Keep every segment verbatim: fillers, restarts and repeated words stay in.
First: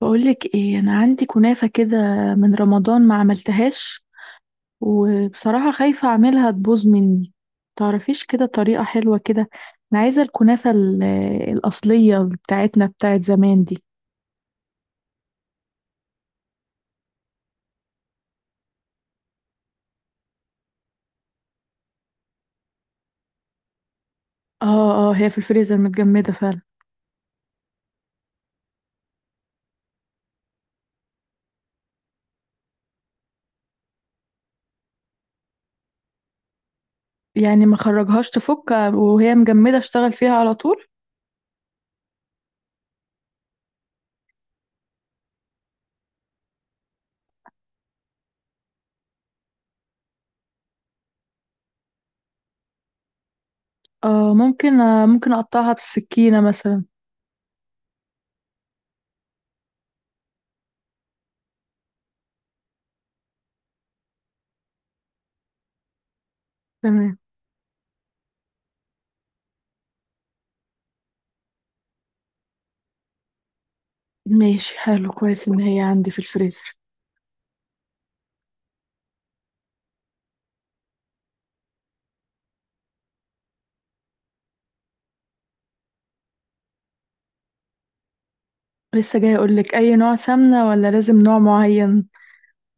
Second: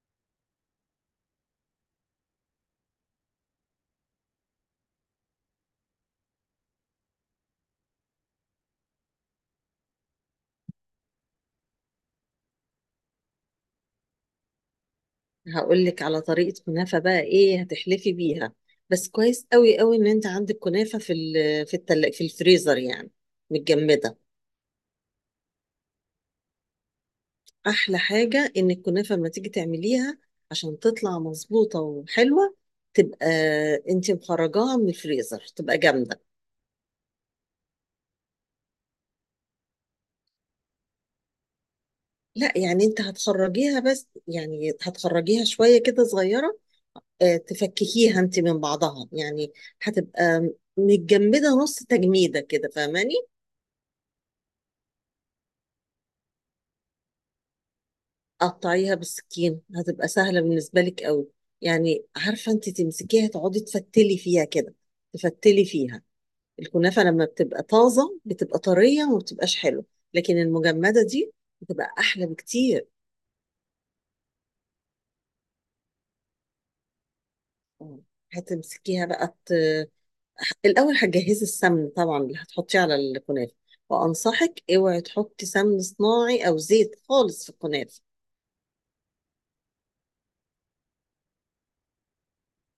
بقولك ايه؟ انا عندي كنافة كده من رمضان ما عملتهاش، وبصراحة خايفة اعملها تبوظ مني. تعرفيش كده طريقة حلوة كده؟ انا عايزة الكنافة ال- الأصلية بتاعتنا بتاعت زمان دي. هقول لك على طريقة كنافة بقى ايه هتحلفي بيها. بس كويس قوي قوي ان انت عندك كنافة في ال- في التل... في الفريزر يعني، متجمدة. اه اه، هي في الفريزر متجمدة فعلا. احلى حاجة ان الكنافة لما تيجي تعمليها، عشان تطلع مظبوطة وحلوة، تبقى انت مخرجاها من الفريزر تبقى جامدة. يعني ما خرجهاش، تفك وهي مجمدة اشتغل فيها على طول؟ لا يعني انت هتخرجيها، بس يعني هتخرجيها شوية كده صغيرة، آه، تفككيها انت من بعضها يعني. هتبقى متجمدة نص تجميدة كده، فاهماني؟ اه ممكن، آه ممكن اقطعها بالسكينة مثلا. قطعيها بالسكين هتبقى سهلة بالنسبة لك قوي. يعني عارفة انت تمسكيها تقعدي تفتلي فيها كده، تفتلي فيها. الكنافة تمام. لما بتبقى طازة بتبقى طرية وما بتبقاش حلوة، لكن المجمدة دي بتبقى أحلى بكتير. ماشي، حلو، كويس ان هي عندي في الفريزر. اه. هتمسكيها بقى ت... الأول هتجهزي السمن طبعا اللي هتحطيه على الكنافة. وأنصحك اوعي تحطي سمن صناعي أو زيت خالص في الكنافة. لسه جاي اقولك، اي نوع سمنة ولا لازم نوع معين؟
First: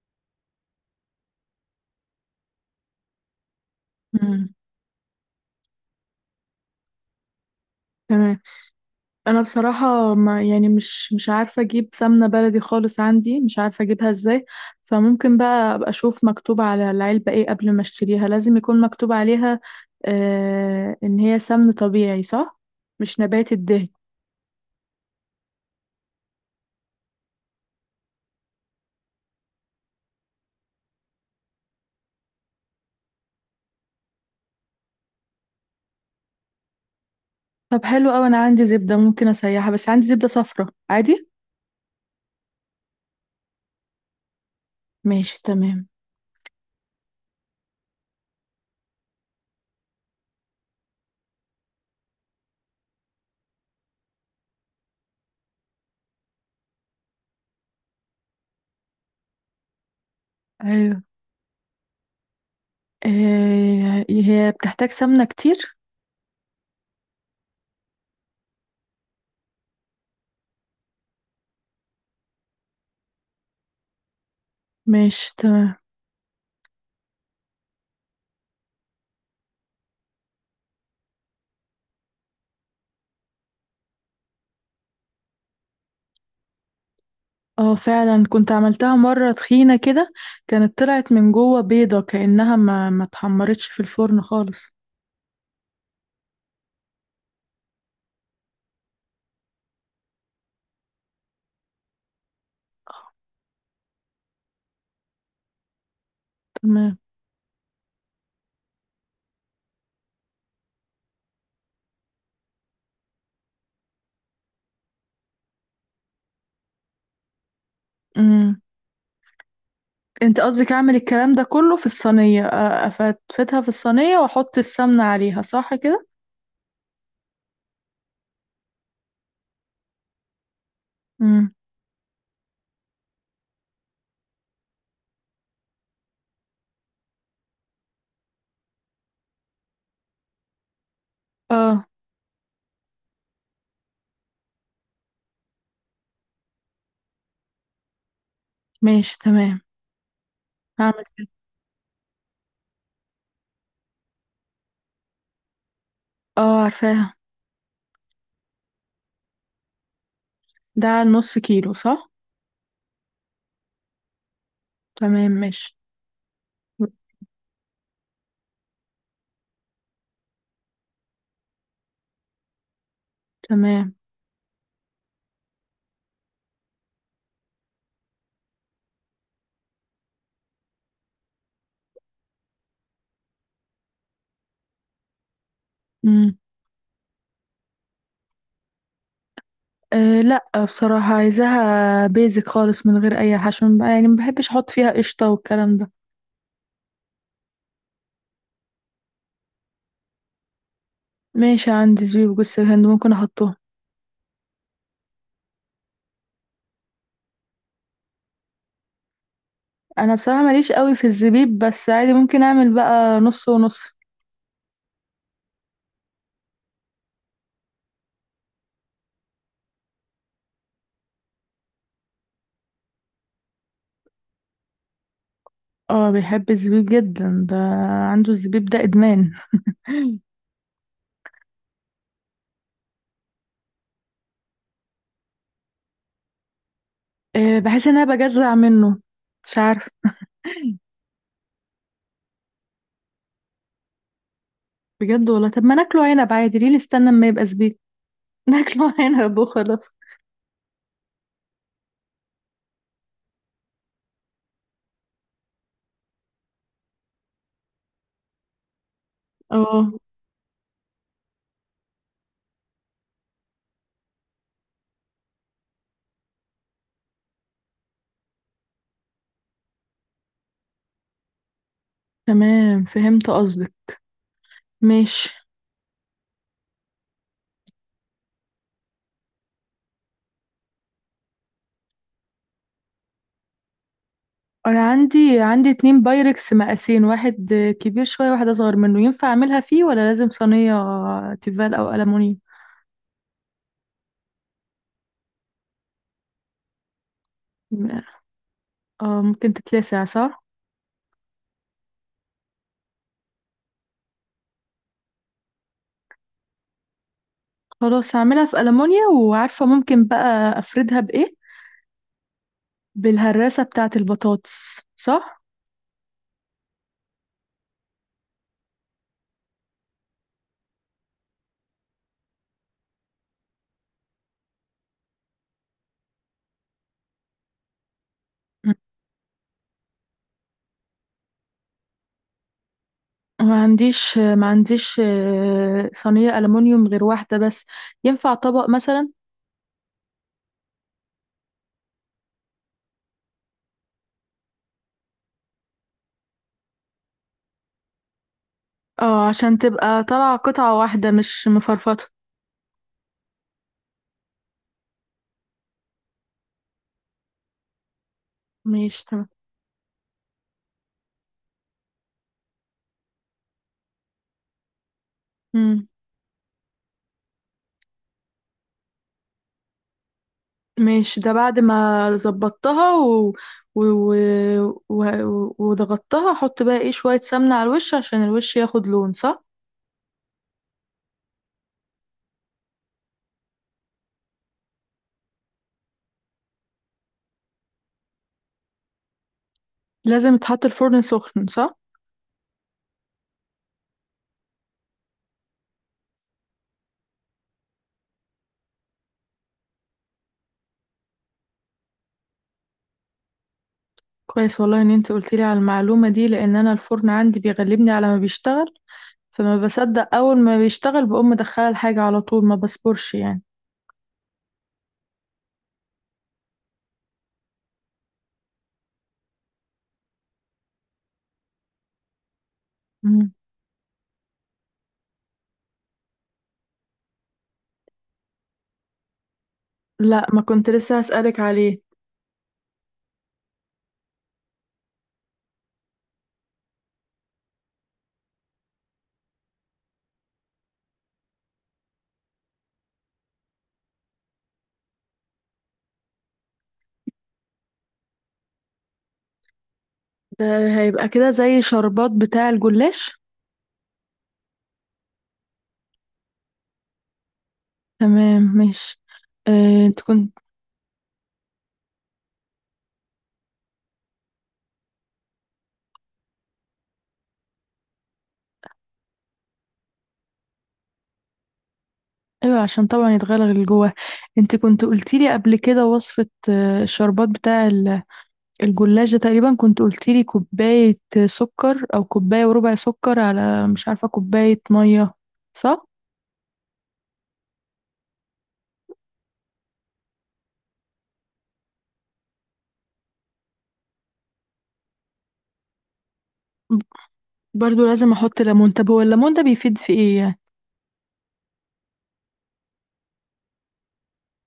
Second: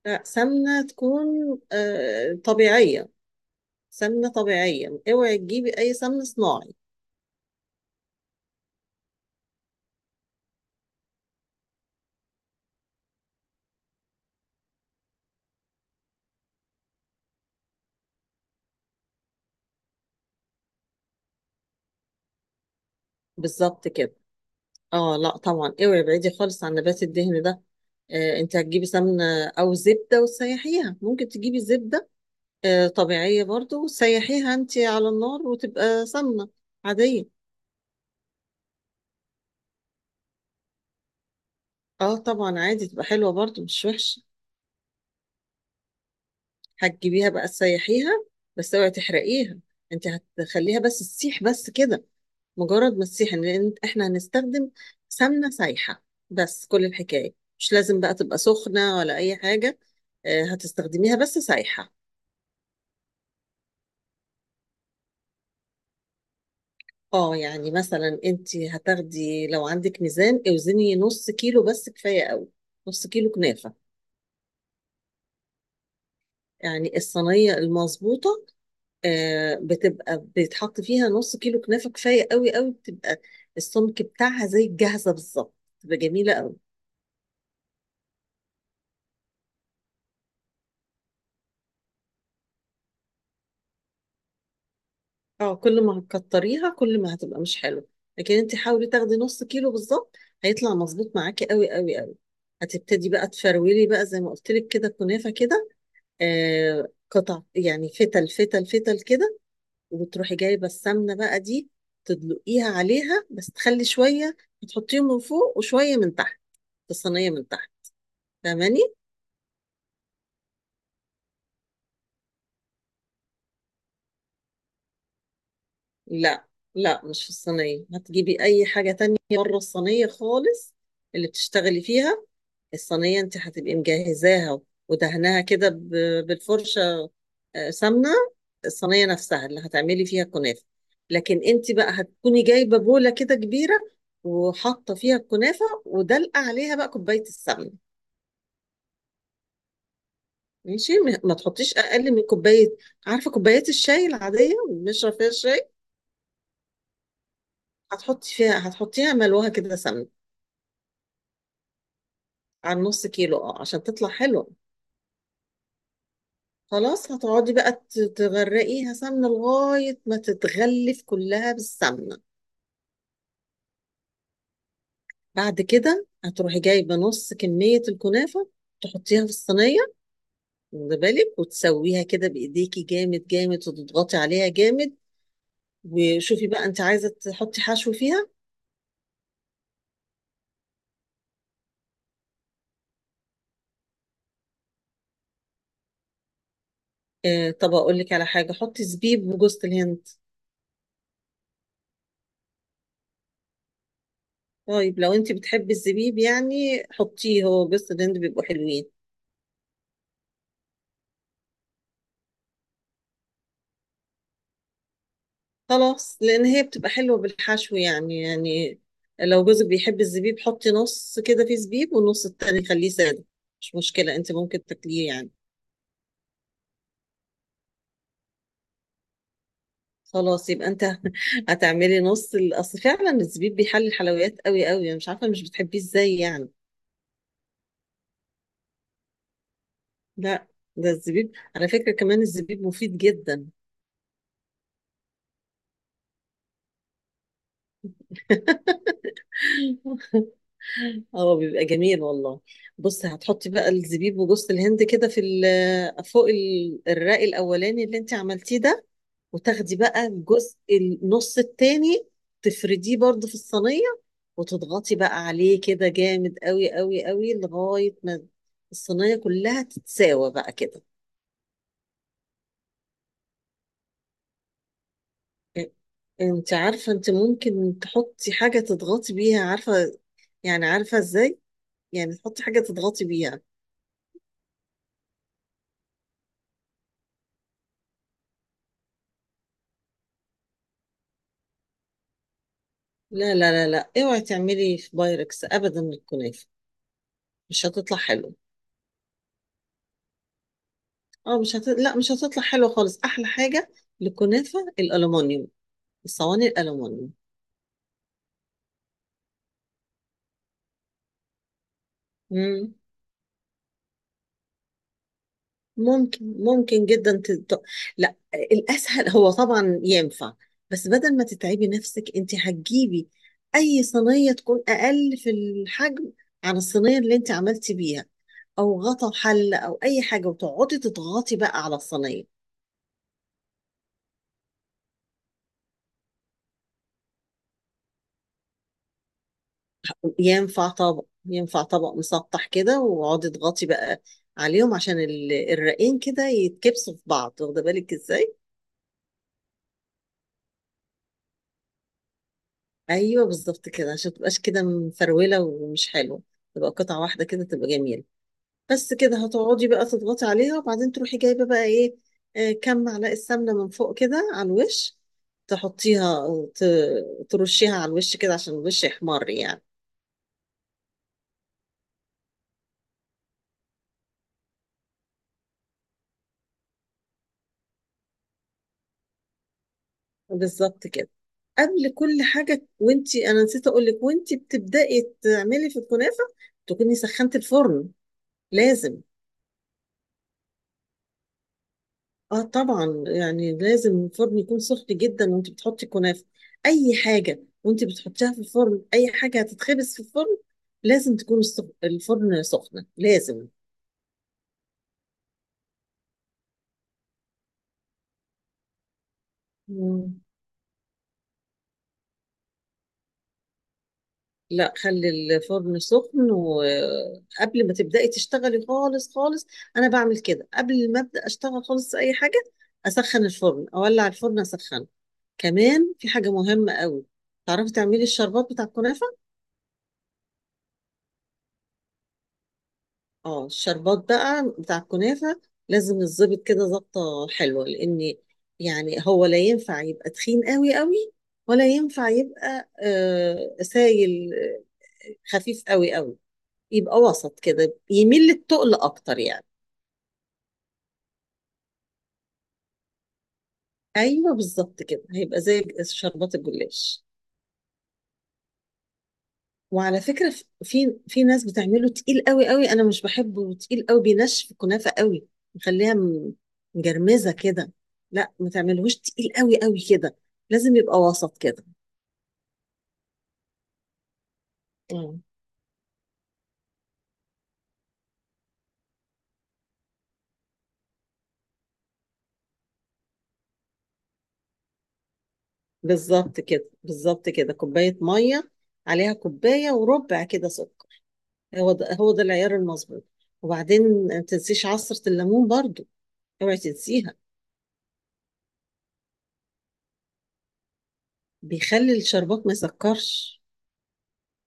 لا، سمنة تكون آه، طبيعية. سمنة طبيعية، اوعي تجيبي اي سمن صناعي. تمام. انا بصراحه، ما يعني، مش مش عارفه اجيب سمنه بلدي خالص، عندي مش عارفه اجيبها ازاي. فممكن بقى ابقى اشوف مكتوب على العلبه ايه قبل ما اشتريها، لازم يكون مكتوب عليها آه ان هي سمن طبيعي، صح؟ مش نبات الدهن. بالظبط كده. اه لا طبعا، اوعي ابعدي خالص عن نبات الدهن ده. آه انت هتجيبي سمنة او زبدة وتسيحيها، ممكن تجيبي زبدة آه طبيعية برضو، وتسيحيها انت على النار وتبقى سمنة عادية. طب حلو قوي، انا عندي زبده ممكن اسيحها، بس عندي زبده صفرا، عادي؟ اه طبعا، عادي تبقى حلوة برضو، مش وحشة. ماشي تمام. هتجيبيها بقى تسيحيها، بس اوعي تحرقيها. انت هتخليها بس تسيح بس كده، مجرد مسيحا لان احنا هنستخدم سمنه سايحه بس، كل الحكايه. مش لازم بقى تبقى سخنه ولا اي حاجه، آه، ايوه. هتستخدميها بس سايحه. آه، هي بتحتاج سمنه كتير. اه يعني مثلا انت هتاخدي، لو عندك ميزان اوزني نص كيلو بس كفايه قوي. نص كيلو كنافه. ماشي تمام. يعني الصينيه المظبوطه آه، بتبقى بيتحط فيها نص كيلو كنافه، كفايه قوي قوي، بتبقى السمك بتاعها زي الجاهزه بالظبط، بتبقى جميله قوي. اه فعلا، كنت عملتها مرة تخينة كده، كانت طلعت من جوه بيضة كأنها ما ما اتحمرتش في الفرن خالص. اه كل ما هتكتريها كل ما هتبقى مش حلو، لكن انت حاولي تاخدي نص كيلو بالظبط، هيطلع مظبوط معاكي قوي قوي قوي. هتبتدي بقى تفرولي بقى زي ما قلت لك كده كنافه كده، آه تمام. قطع يعني، فتل فتل فتل كده. وتروحي جايبه السمنه بقى دي، تدلقيها عليها، بس تخلي شويه تحطيهم من فوق وشويه من تحت، في الصينيه من تحت. امم، فاهماني؟ انت قصدك اعمل الكلام ده كله في الصينية؟ آه، افتفتها في الصينية واحط السمنة عليها، صح كده؟ لا لا، مش في الصينيه، هتجيبي اي حاجه تانية بره الصينيه خالص اللي امم. بتشتغلي فيها. الصينية انت هتبقي مجهزاها ودهناها كده ب- بالفرشة آه، سمنة. الصينية نفسها اللي هتعملي فيها الكنافة. لكن انت اه. بقى هتكوني جايبة بولة كده كبيرة، وحاطة فيها الكنافة، ودلقة عليها بقى كوباية السمنة. ماشي تمام. ماشي، هعمل ما كده. ما تحطيش اقل من كوباية. عارفة كوبايات الشاي العادية اللي بنشرب فيها الشاي؟ اه، عارفاها. هتحطي فيها، هتحطيها ملوها كده سمنة. ده على نص كيلو، صح؟ على نص كيلو، اه، عشان تطلع حلوة. تمام ماشي. خلاص، هتقعدي بقى ت- تغرقيها سمنة لغاية ما تتغلف كلها بالسمنة. تمام. بعد كده هتروحي جايبة نص كمية الكنافة، تحطيها في الصينية، واخدة بالك، وتسويها كده بإيديكي جامد جامد، وتضغطي عليها جامد. امم. وشوفي بقى انت عايزة تحطي حشو فيها. أه لا، بصراحة عايزاها بيزك خالص من غير اي حشو، يعني ما بحبش احط فيها قشطة والكلام ده. اه، طب اقول لك على حاجة، حطي زبيب وجوز الهند. ماشي، عندي زبيب وجوز الهند، ممكن احطهم. طيب لو انت بتحبي الزبيب يعني حطيه، هو جوز الهند بيبقوا حلوين. انا بصراحه ماليش قوي في الزبيب، بس عادي ممكن اعمل بقى نص ونص. خلاص، لان هي بتبقى حلوه بالحشو يعني يعني، لو جوزك بيحب الزبيب، حطي نص كده فيه زبيب والنص التاني خليه ساده، مش مشكله، انت ممكن تاكليه يعني. اه بيحب الزبيب جدا ده، عنده الزبيب ده ادمان. خلاص يبقى انت هتعملي نص ال- اصل فعلا الزبيب بيحلي الحلويات قوي قوي، انا مش عارفه مش بتحبيه ازاي يعني. آه، بحس ان انا بجزع منه، مش عارف. لا، ده الزبيب على فكره، كمان الزبيب مفيد جدا. بجد والله؟ طب ما ناكله عنب عادي، ليه نستنى اما يبقى زبيب؟ ناكله عنب وخلاص. اه بيبقى جميل والله. بصي، هتحطي بقى الزبيب وجوز الهند كده في ال- فوق ال- الرق الاولاني اللي انت عملتيه ده، وتاخدي اه. بقى الجزء النص التاني تفرديه برضو في الصينية، وتضغطي بقى عليه كده جامد قوي قوي قوي لغاية ما الصينية كلها تتساوى بقى كده. تمام فهمت قصدك. ماشي. إ- انت عارفة انت ممكن تحطي حاجة تضغطي بيها، عارفة؟ يعني، عارفة ازاي؟ يعني تحطي حاجة تضغطي بيها. انا عندي عندي اتنين بايركس مقاسين، واحد كبير شويه واحد اصغر منه، ينفع اعملها فيه ولا لازم صينيه تيفال او ألمونيا؟ لا لا لا لا، اوعي تعملي في بايركس ابدا الكنافة، مش هتطلع اه حلو. ممكن تتلسع، صح؟ اه مش هت... لا، مش هتطلع حلوة خالص. احلى حاجة للكنافة الالومنيوم، الصواني الالومنيوم. خلاص، هعملها في ألمونيا. وعارفة ممكن بقى أفردها بإيه؟ بالهراسة بتاعة البطاطس، صح؟ ممكن ممكن جدا تط... لا الاسهل هو طبعا ينفع، بس بدل ما تتعبي نفسك، انت هتجيبي اي صينيه تكون اقل في الحجم عن الصينيه اللي انت عملتي بيها، م. او غطا حله او اي حاجه، وتقعدي تضغطي بقى على الصينيه. ما عنديش ما عنديش آه، صينية ألمونيوم غير واحدة بس. ينفع طبق مثلا؟ ينفع طبق، ينفع طبق مسطح كده، واقعدي تضغطي بقى عليهم عشان ال- الرقين كده يتكبسوا في بعض، واخده بالك ازاي؟ اه عشان تبقى طالعة قطعة واحدة مش مفرفطة. ايوه، بالظبط كده، عشان تبقاش كده مفروله ومش حلو، تبقى قطعه واحده كده، تبقى جميله. بس ماشي كده، تمام. هتقعدي بقى تضغطي عليها، وبعدين تروحي جايبه بقى ايه، آه، كام معلقه سمنه من فوق كده على الوش، مم. تحطيها، ت- ترشيها على الوش كده عشان الوش يحمر يعني. ماشي، ده بعد ما ظبطتها و... و... و... و... وضغطتها، احط بقى ايه؟ شوية سمنة على الوش عشان الوش ياخد لون، صح؟ بالظبط كده. قبل كل حاجه، وانتي، انا نسيت اقول لك، وانتي بتبداي تعملي في الكنافه تكوني سخنتي الفرن، لازم. لازم يتحط الفرن سخن، صح؟ اه طبعا، يعني لازم الفرن يكون سخن جدا وانت بتحطي الكنافه، اي حاجه وانت بتحطيها في الفرن، اي حاجه هتتخبز في الفرن لازم تكون السخ- الفرن سخنه، لازم. كويس والله ان انت قلت لي على المعلومه دي، لان انا الفرن عندي بيغلبني على ما بيشتغل، فما بصدق مم. اول ما بيشتغل بقوم مدخله الحاجه على طول، ما بصبرش يعني. لا، خلي الفرن سخن، وقبل ما تبدأي تشتغلي خالص خالص، أنا بعمل كده قبل ما أبدأ أشتغل خالص في أي حاجة، أسخن مم. الفرن، أولع الفرن أسخنه. كمان في حاجة مهمة قوي، تعرفي تعملي الشربات بتاع الكنافة؟ لا، ما كنت لسه هسألك عليه. اه، الشربات بقى بتاع الكنافة لازم الظبط كده ظبطة حلوة، لأن يعني هو لا ينفع يبقى تخين قوي قوي، ولا ينفع يبقى آه سايل، آه، خفيف قوي قوي، يبقى وسط كده، يميل للتقل أكتر يعني. ده هيبقى كده زي شربات بتاع الجلاش. أيوه، بالظبط كده، هيبقى زي شربات الجلاش. تمام ماشي. آه، انت وعلى فكرة كنت ف- في في ناس بتعمله تقيل قوي قوي، انا مش بحبه تقيل قوي بينشف الكنافة قوي، مخليها م- مجرمزة كده. لا، ما تعملهوش تقيل قوي قوي كده، لازم يبقى وسط كده. ايوه عشان طبعا يتغلغل جواه. انت كنت قلتي مم. لي قبل كده وصفه، آه، الشربات بتاع الجلاش ده، تقريبا كنت قلتيلي كوباية سكر أو كوباية وربع سكر على، مش عارفة، كوباية مية، صح؟ بالظبط كده، بالظبط كده، كوباية مية عليها كوباية وربع كده سكر، هو ده هو ده العيار المظبوط. وبعدين ما تنسيش عصرة الليمون برضو، اوعي تنسيها. برضو لازم أحط ليمون؟ طب هو الليمون ده بيفيد في إيه يعني؟ بيخلي الشربات ما يسكرش.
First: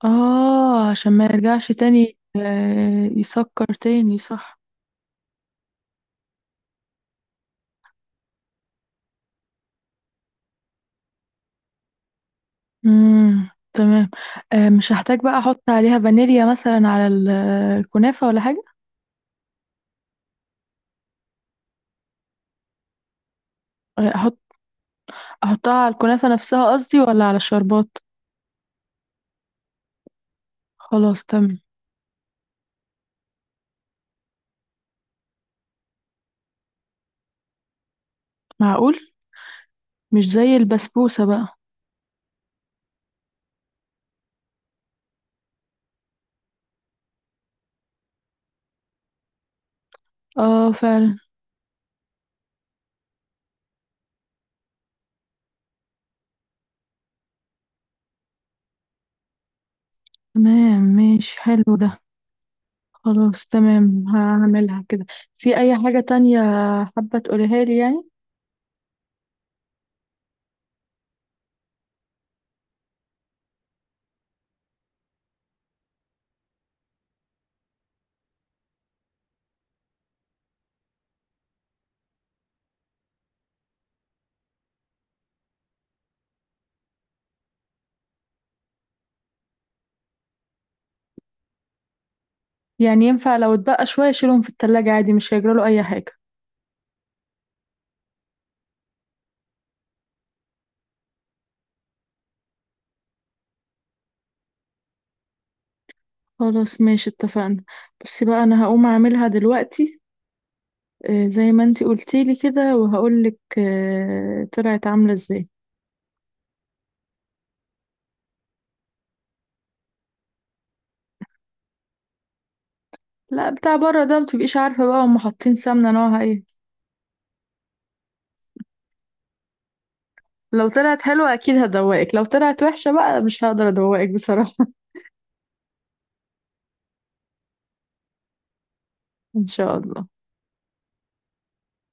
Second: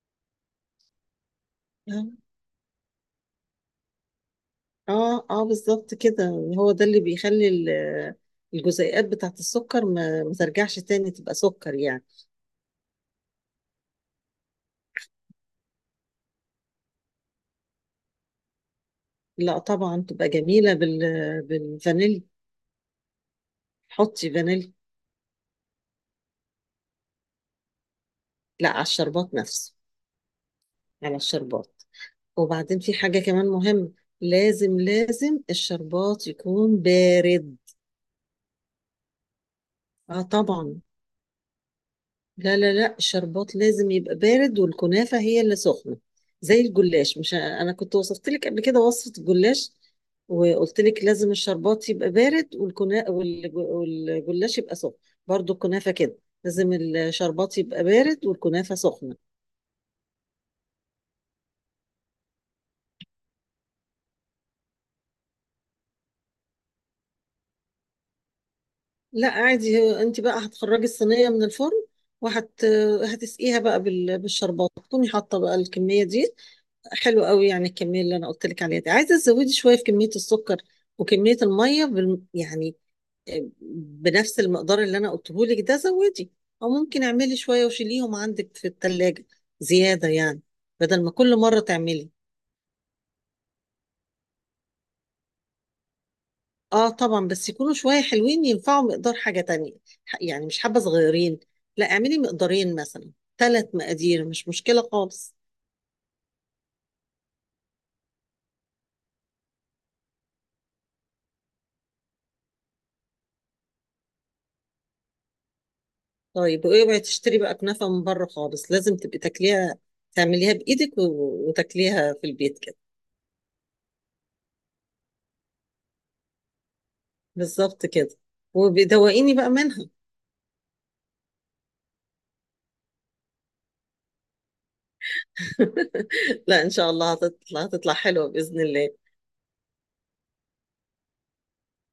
آه عشان ما يرجعش اه. تاني آه يسكر تاني، صح؟ اه اه، بالظبط كده، هو ده اللي بيخلي ال- الجزيئات بتاعت السكر ما, ما ترجعش تاني تبقى سكر يعني. مم. تمام. آه، مش هحتاج بقى أحط عليها فانيليا مثلا على ال- الكنافة، ولا حاجة؟ لا طبعا، تبقى جميلة بال بالفانيليا، آه، حطي أحط فانيليا. أحطها على الكنافة نفسها قصدي ولا على الشربات؟ لا، على الشربات نفسه، على خلاص تمام. الشربات. وبعدين في حاجة كمان مهمة، لازم لازم الشربات يكون بارد. معقول؟ اه مش زي طبعا. البسبوسة بقى. لا لا لا، الشربات لازم يبقى بارد والكنافة هي اللي سخنة، زي الجلاش، مش أنا كنت وصفت لك قبل كده وصفة الجلاش اه وقلت لك فعلا. لازم الشربات يبقى بارد والكنا... والج- والجلاش يبقى سخن. برضو الكنافة كده، لازم الشربات يبقى بارد والكنافة سخنة. تمام ماشي، حلو ده. خلاص تمام، هعملها كده. في اي حاجة تانية حابة تقوليها لي يعني؟ لا عادي، هو انت بقى هتخرجي الصينية من الفرن، وهت هتسقيها بقى بال... بالشربات، تكوني حاطة بقى الكمية دي. حلو قوي، يعني الكميه اللي انا قلت لك عليها دي عايزه تزودي شويه في كميه السكر وكميه الميه بال... يعني، آه، بنفس المقدار اللي انا قلته لك ده زودي، او ممكن اعملي شويه وشيليهم عندك في الثلاجه زياده يعني، بدل ما كل مره تعملي. يعني ينفع لو اتبقى شوية اشيلهم في التلاجة عادي، مش هيجراله اي حاجة؟ اه طبعا، بس يكونوا شويه حلوين ينفعوا مقدار حاجه تانية، ح- يعني مش حبه صغيرين، لا اعملي مقدارين مثلا، ثلاث مقادير مش مشكله خالص. خلاص ماشي، اتفقنا. بصي بقى، انا هقوم اعملها دلوقتي، آه، زي ما انتي قلتيلي كده، وهقولك آه، طلعت عاملة ازاي. طيب، واوعي تشتري بقى كنافة من بره خالص، لازم تبقي تاكليها تعمليها بايدك و- وتاكليها في البيت كده. لا، بتاع بره ده متبقيش عارفة بقى هم حاطين سمنة نوعها ايه. بالظبط كده، وبيدوقيني بقى منها. لو طلعت حلوة اكيد هدوقك، لو طلعت وحشة بقى مش هقدر ادوقك بصراحة. لا ان شاء الله هتطلع هتطلع حلوة بإذن الله. ان شاء الله.